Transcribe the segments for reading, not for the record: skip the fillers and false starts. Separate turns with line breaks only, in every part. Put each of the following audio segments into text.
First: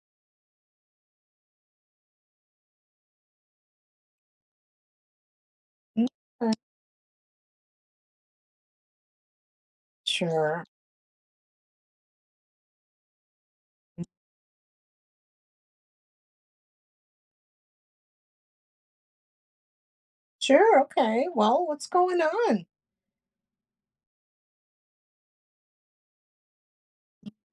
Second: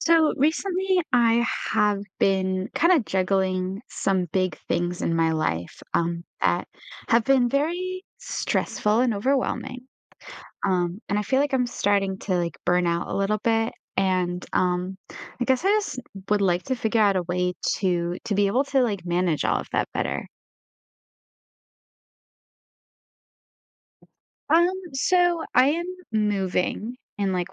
So recently, I have been kind of juggling some big things in my life,
Mm. uh,
that have been very stressful and overwhelming.
Sure.
And I feel like I'm starting to like burn out a little bit. And I guess I just would like to figure out a way to be able to like manage all of that better.
Sure. Okay. Well, what's going on?
So I am moving in like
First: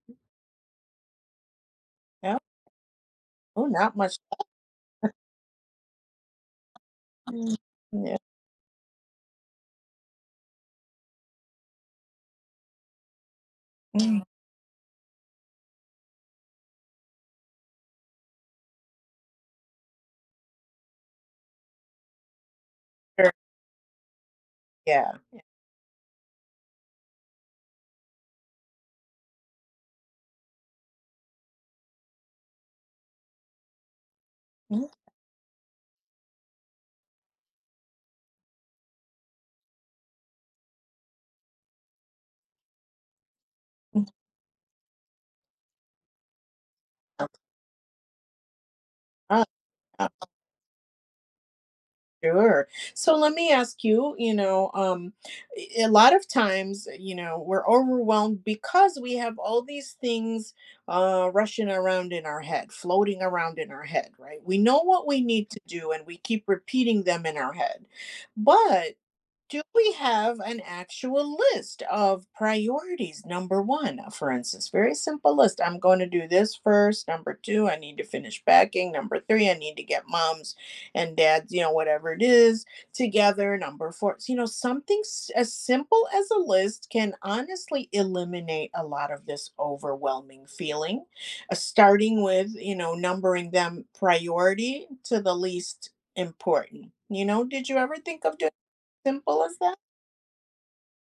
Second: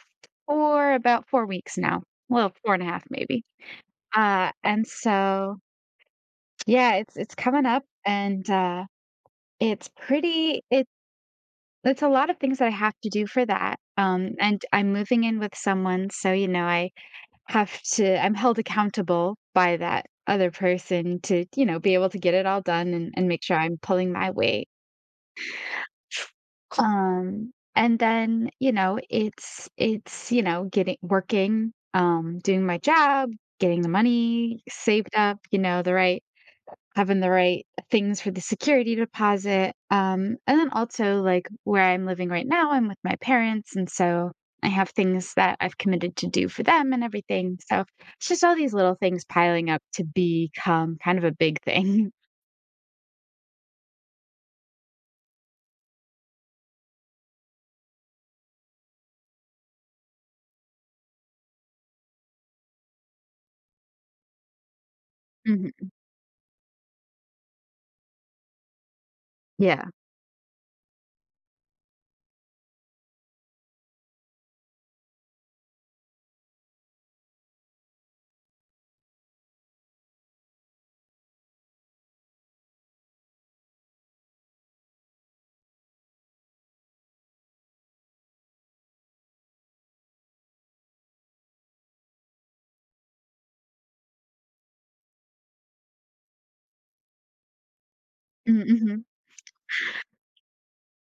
four about 4 weeks now.
Yeah.
Well, four and a half maybe.
Oh, not much.
And so Yeah, it's
Mm.
coming up
Yeah.
and, it's pretty it it's a lot of things that I have to do for that,
mm,
and I'm moving in with someone, so, you know, I have to I'm held accountable by that other person to, you know, be able to get it all done and
Sure.
make sure I'm pulling my weight.
Yeah, yeah.
And then, you know, getting working, doing my job, getting the money
Mm.
saved up, you know, the right having the right things for the security deposit. And then also, like where I'm living right now, I'm with my parents. And
Mm.
so I have things that I've committed to do for them and everything. So it's just all these little things
uh,
piling up to
uh,
become kind of a big thing.
Sure. So let me ask you, a lot of times, you know, we're overwhelmed because we have all these things rushing around in our head, floating around in our head, right? We know what we need to
Mhm.
do and we keep repeating them in our head. But do
Yeah.
we have an actual list of priorities? Number one, for instance, very simple list. I'm going to do this first. Number two, I need to finish packing. Number three, I need to get moms and dads, you know, whatever it is together. Number four, you know, as simple as a list can honestly eliminate a lot of this overwhelming feeling. Starting with, you know, numbering them priority to the least important. You know, did you ever think of doing?
Mm-hmm.
Simple as that?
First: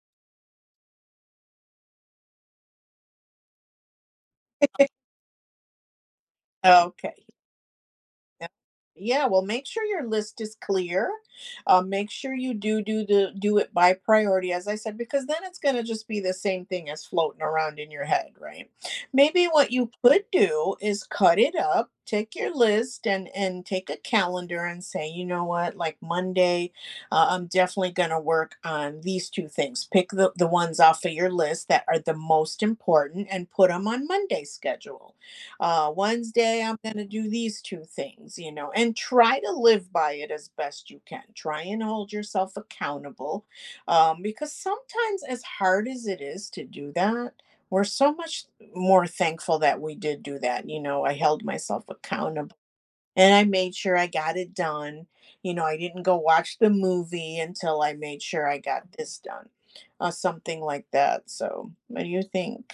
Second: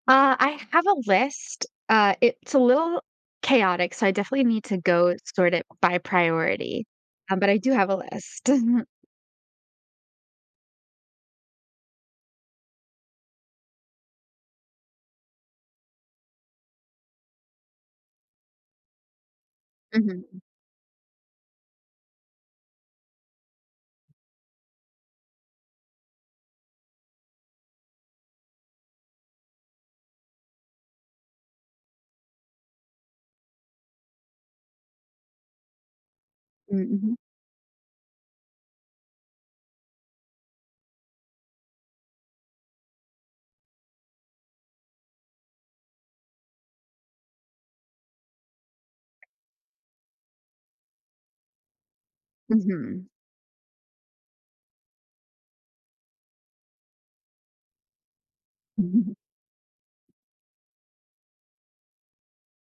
I have a list. It's a little chaotic. So I definitely need to go sort it by priority.
Okay.
But I do have a
Yeah,
list.
yeah, well, make sure your list is clear. Make sure you do it by priority, as I said, because then it's going to just be the same thing as floating around in your head, right? Maybe what you could
Mhm.
do is cut it up, take your list and take a calendar and say, you know what, like Monday, I'm definitely going to work on these two things. Pick the ones off of your list that are the most important and put them on Monday's schedule. Wednesday, I'm going to
Mhm.
do these two things, you know, and try to live by it as best you can. Try and hold yourself accountable because sometimes, as hard as it is to do that, we're so much more thankful that we did do that. You know, I held myself accountable
Mhm.
and I made sure I got it done. You know, I didn't go watch the movie until I made sure I got this done, something like that. So, what do you think?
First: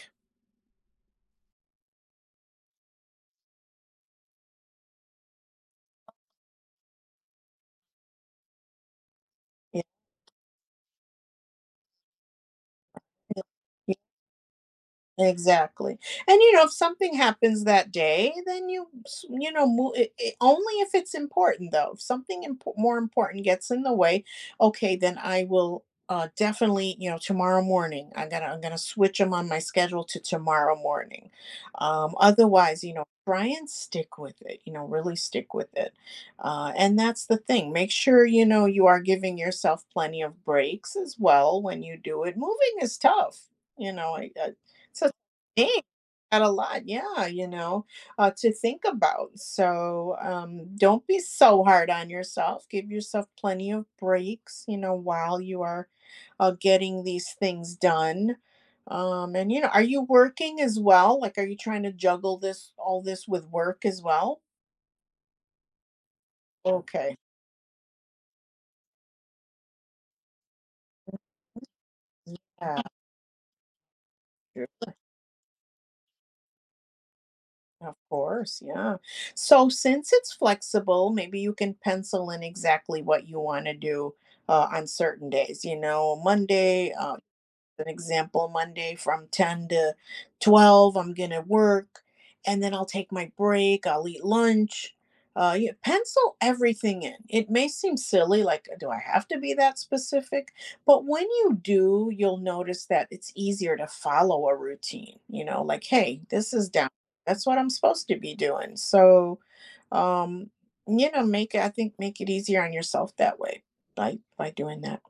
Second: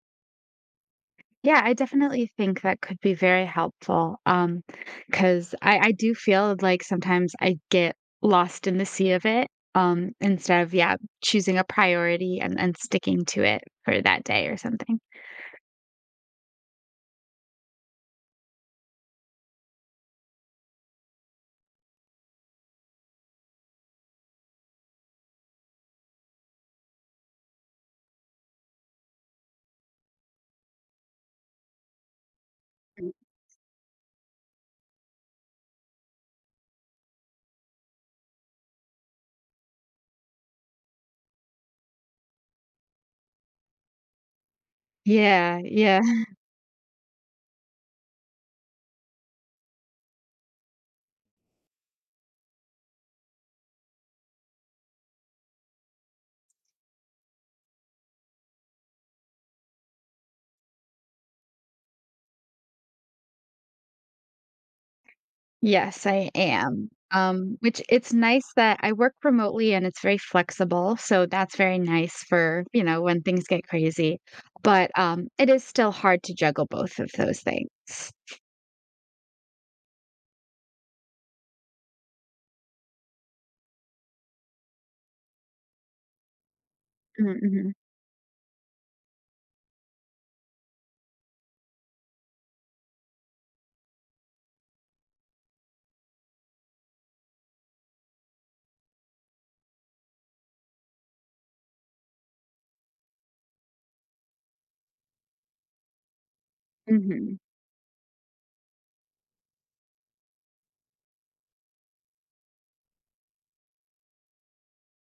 Yeah, I definitely think that could be very helpful. Because I do feel like sometimes I get lost in the sea of it,
Yeah.
instead of, yeah, choosing a priority and sticking to it for that day or something.
Exactly, and, you know, if something happens that day, then you know, move I only if it's important, though. If something impor more important gets in the way, okay, then I will, definitely, you know, tomorrow morning, I'm gonna switch them on my schedule to tomorrow morning. Otherwise, you know, try and stick with it, you know, really stick with it. And that's the thing. Make sure, you know, you are giving yourself plenty of breaks as well when you do it. Moving is tough, you know, I, it's a
Yeah,
Dang,
yeah.
got a lot, yeah, you know, to think about. So don't be so hard on yourself. Give yourself plenty of breaks, you know, while you are getting these things done. And you know, are you working as well? Like, are you trying to juggle this all this with work as well?
Yes, I am,
Okay.
which it's nice that I work remotely and it's very flexible, so that's very nice for,
Yeah.
you know, when things get crazy, but, it is still hard to juggle both of those things.
Of course, yeah. So since it's flexible, maybe you can pencil in exactly what you want to do on certain days. You know, Monday,
Mm, mhm,
an example, Monday from 10 to 12, I'm going to work and then I'll take my break, I'll eat lunch. You pencil everything in. It may seem silly, like, do I have to be that specific? But when you do, you'll notice that it's easier to follow a routine, you know, like, hey, this is down.
mhm.
That's what I'm supposed to be doing. So, um, you know, make it, I think, make it easier on yourself that way by doing that.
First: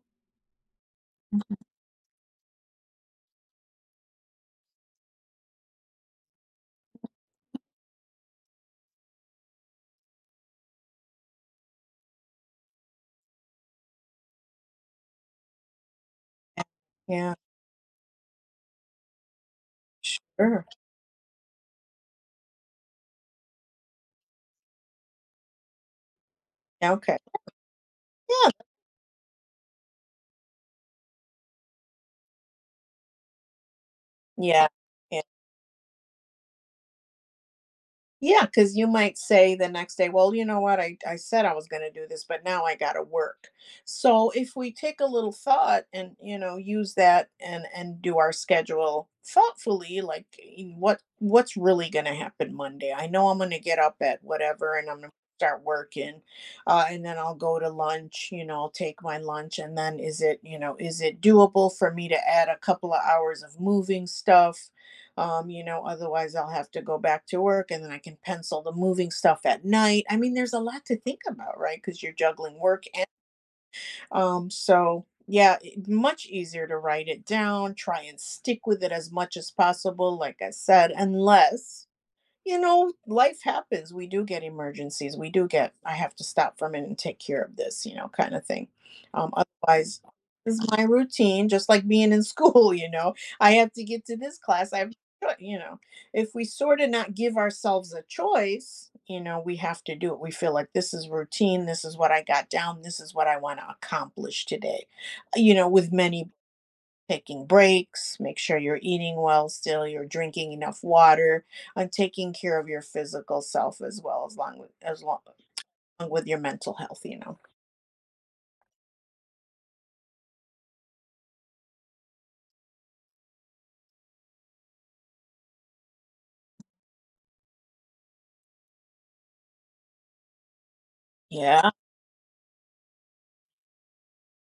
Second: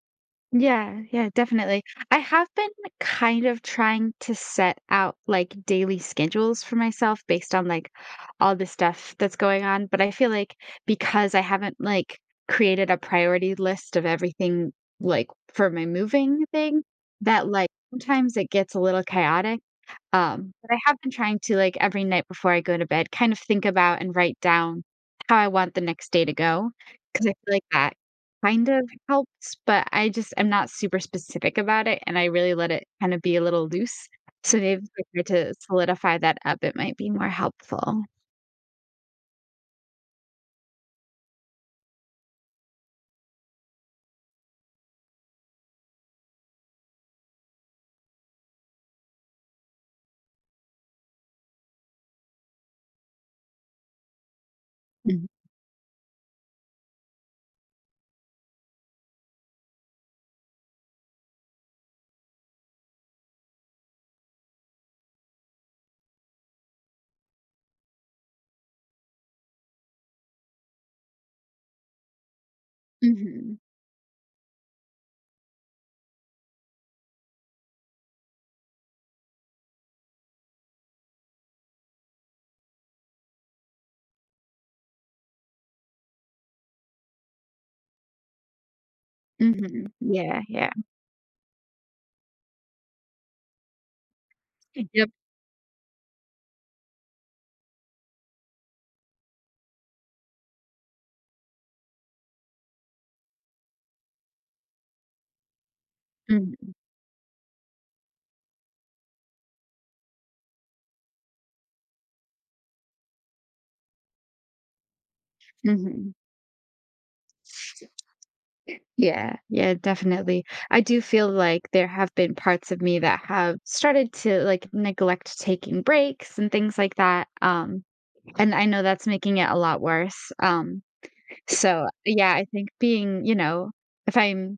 Yeah, yeah, definitely. I have been kind of trying to set out like daily schedules for myself based on like all the stuff that's going on, but I feel like because I haven't like created a priority list of everything like for my moving thing,
Yeah,
that like sometimes it gets a little chaotic. um,
sure.
but I have been trying to, like, every night before I go to bed, kind of think about and write down how I want the next day to go,
Yeah, okay.
because I feel like that kind of helps, but I just I'm not super specific about it, and I really let it kinda be a little loose. So
Yeah.
maybe if
Yeah.
I try to solidify that up, it might be more helpful.
Yeah, because you might say the next day, well, you know what? I said I was going to do this, but now I got to work. So if we take a little thought and, you know, use that and do our schedule thoughtfully, like what, what's really going to happen Monday? I know I'm going to get up at whatever and I'm going to
Mm.
start working. And then I'll go to lunch, you know, I'll take my lunch. And then is it, you know, is it doable for me to add a couple of hours of moving stuff? You know, otherwise I'll have to go back to work and then I can pencil the moving stuff at night. I mean, there's a lot to think about, right? Because you're juggling work and
Mhm.
so yeah, much easier to write it down, try and stick with it as much as possible, like I said, unless you know, life happens. We do get emergencies. We do get, I have to stop for a minute and take care of this, you know, kind of thing.
Mhm.
Otherwise,
Yeah,
this is
yeah.
my routine, just like being in school, you know, I have to get to this class. I have,
Yep.
you know, if we sort of not give ourselves a choice, you know, we have to do it. We feel like this is routine. This is what I got down. This is what I want to accomplish today, you know, with many
Mhm.
taking breaks, make sure you're eating well still, you're drinking enough water, and taking care of your physical self as well as long along
Mhm.
with your mental health, you know.
Yeah, yeah, definitely. I do feel like there have been parts of me that have started to like neglect taking breaks and things like that. And I know that's making it a lot worse. Um,
Yeah.
so yeah, I think being, you know, if I'm,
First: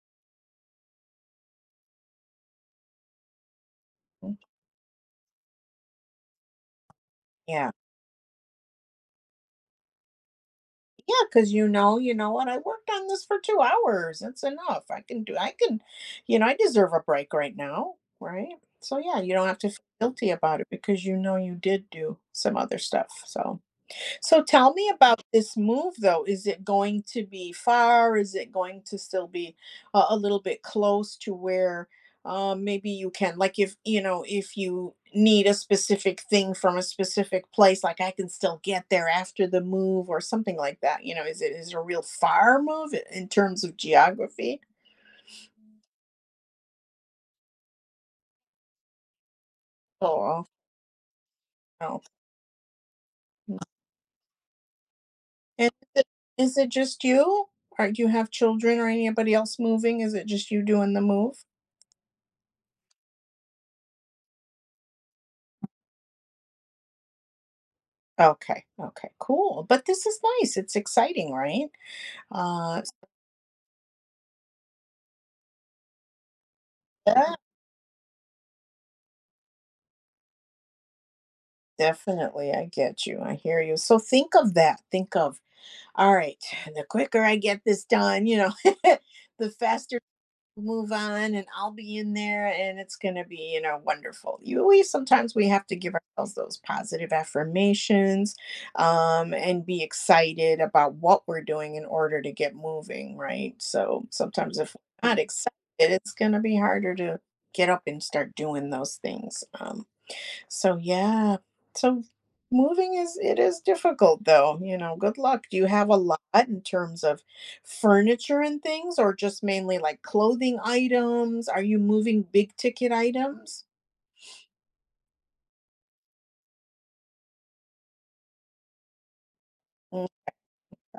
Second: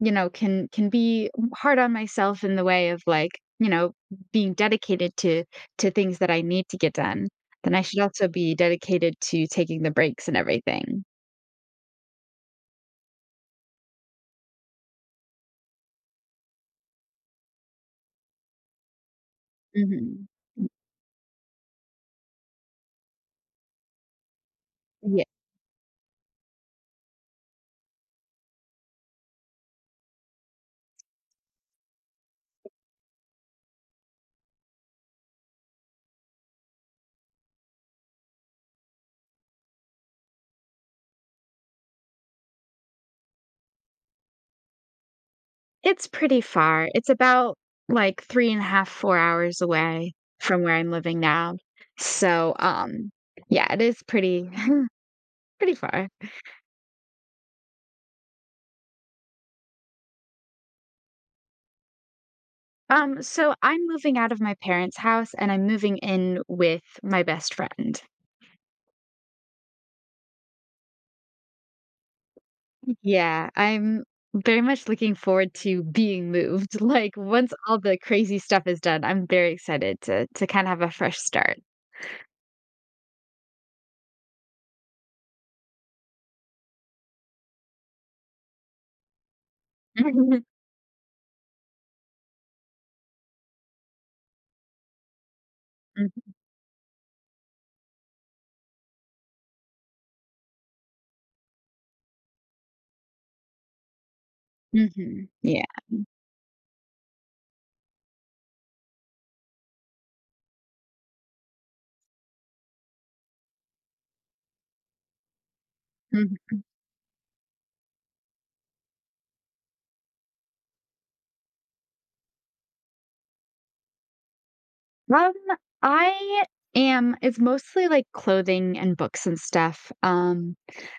you know, can be hard on myself in the way of like, you know, being dedicated to things that I need to get done,
Yeah.
then I should also be dedicated to taking the breaks and everything.
Yeah. Because you know what, I worked on this for 2 hours. That's enough. I can, you know, I deserve a break right now, right? So, yeah, you don't have to feel
Hmm.
guilty about it because you know you did do some other stuff, so. So tell me about this move, though. Is it going to be far? Is it going to still be a little bit close to where maybe you can, like, if you know, if you need a specific thing from a specific place, like I can still get there after the move or something like that. You know, is it a real far move in terms of geography?
It's pretty far. It's about like 3 and a half, 4 hours away
Oh
from where I'm living now.
no.
So, yeah, it is pretty
And
pretty far.
is it just you? Or do you have children or anybody else moving? Is it just you doing the move?
So I'm moving out of my parents' house and I'm moving in with my best friend.
Okay, okay, cool. But this is nice. It's exciting, right? Uh,
Yeah, I'm very much looking forward to being moved. Like
yeah,
once all the crazy stuff is done, I'm very excited to kind of have a fresh start.
definitely. I get you. I hear you. So think of that. Think of, all right, the quicker I get this done, you know, the faster move on and I'll be in there and it's going to be, you know, wonderful. You We sometimes we have to give ourselves those positive affirmations and be excited about what we're doing in order to get moving, right? So sometimes if we're not
Mhm.
excited,
Yeah.
it's going to be harder to get up and start doing those things. So yeah. So moving is difficult though, you know. Good luck. Do you have a lot in terms of furniture and things or just mainly like clothing items? Are you moving big ticket items?
Um, I am It's mostly, like, clothing and books and stuff.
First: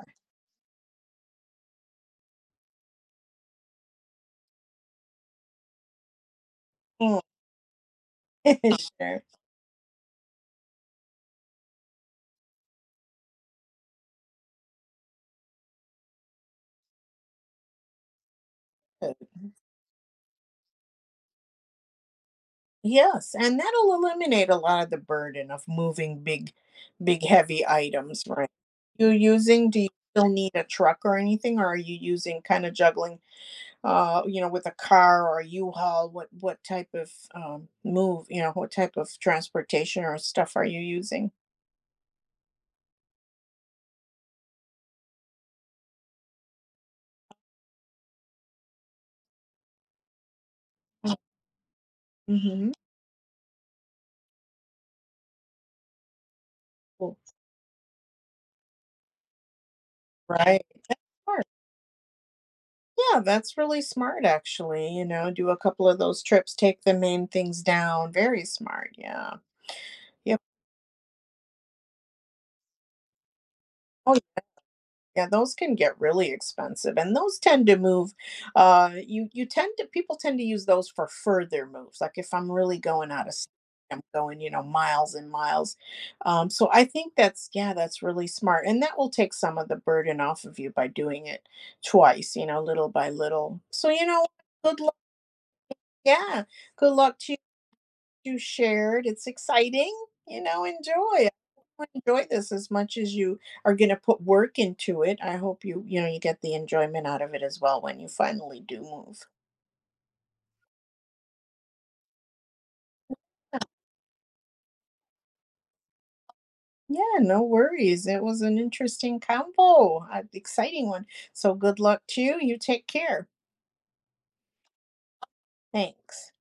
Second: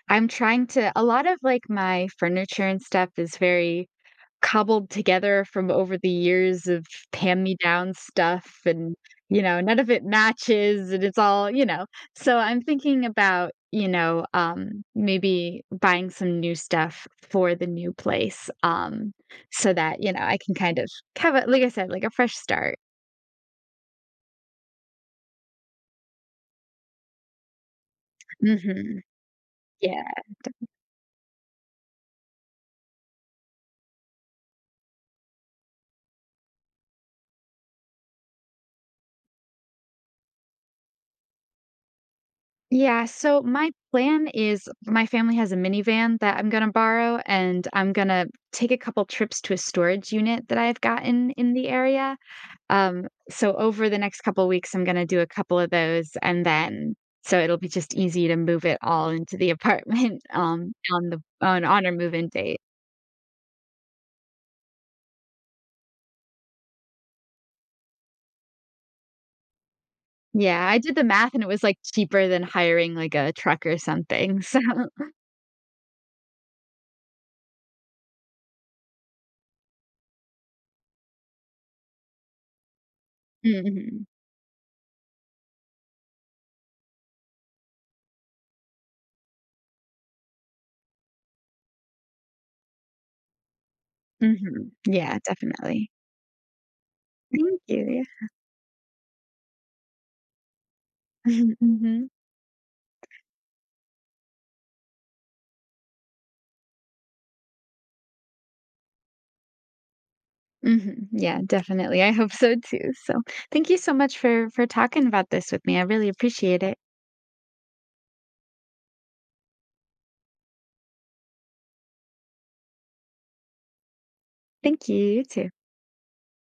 I'm trying to A lot of, like, my furniture and stuff is very cobbled together from over the years of
Mhm,
hand-me-down stuff and,
sure.
you know, none of it matches and it's all you know? So I'm thinking about, you know, maybe buying some new stuff for the new place,
Uh,
so that, you know, I can kind of have a like I said, like a fresh start.
Yes, and that'll eliminate a lot of the burden of moving big heavy items, right?
Mhm.
You using Do you
Yeah.
still need a truck or anything or are you using kind of juggling you know, with a car or a U-Haul, what type of move, you know, what type of transportation or stuff are you using?
Yeah, so my plan is my family has a minivan that I'm gonna borrow, and I'm gonna take a couple trips to a storage unit that I've gotten in the area.
Mm-hmm.
So over the next couple weeks, I'm gonna do a couple of those, and then
Cool.
so it'll be just easy to move it all into the apartment
Right. That's
on the
smart.
on our move-in date.
Yeah, that's really smart actually. You know, do a couple of those trips, take the main things down. Very smart. Yeah. Yep.
Yeah, I did the math, and it was like cheaper than hiring like a truck or
Oh,
something. So,
yeah, those can get really expensive, and those tend to move, you tend to people tend to use those for further moves, like, if I'm really going out of state, I'm
mhm,
going, you know, miles and miles, so I think that's yeah, that's really smart, and that will take some of the burden off of you by doing it twice, you know, little by little. So, you know,
mhm,
good luck,
yeah, definitely.
yeah, good luck to
Thank you. Yeah.
you shared. It's exciting, you know, enjoy it.
Mhm, mhm.
Enjoy this as much as you are going to put work into it. I hope you, you know, you get the enjoyment out of it as well when you finally do move.
Mhm. Yeah, definitely. I hope so too. So, thank you so much for talking about this with me. I really appreciate it.
Yeah, no worries. It was an interesting combo, an exciting one. So good luck to you. You take care.
Thank you. You too.
Thanks.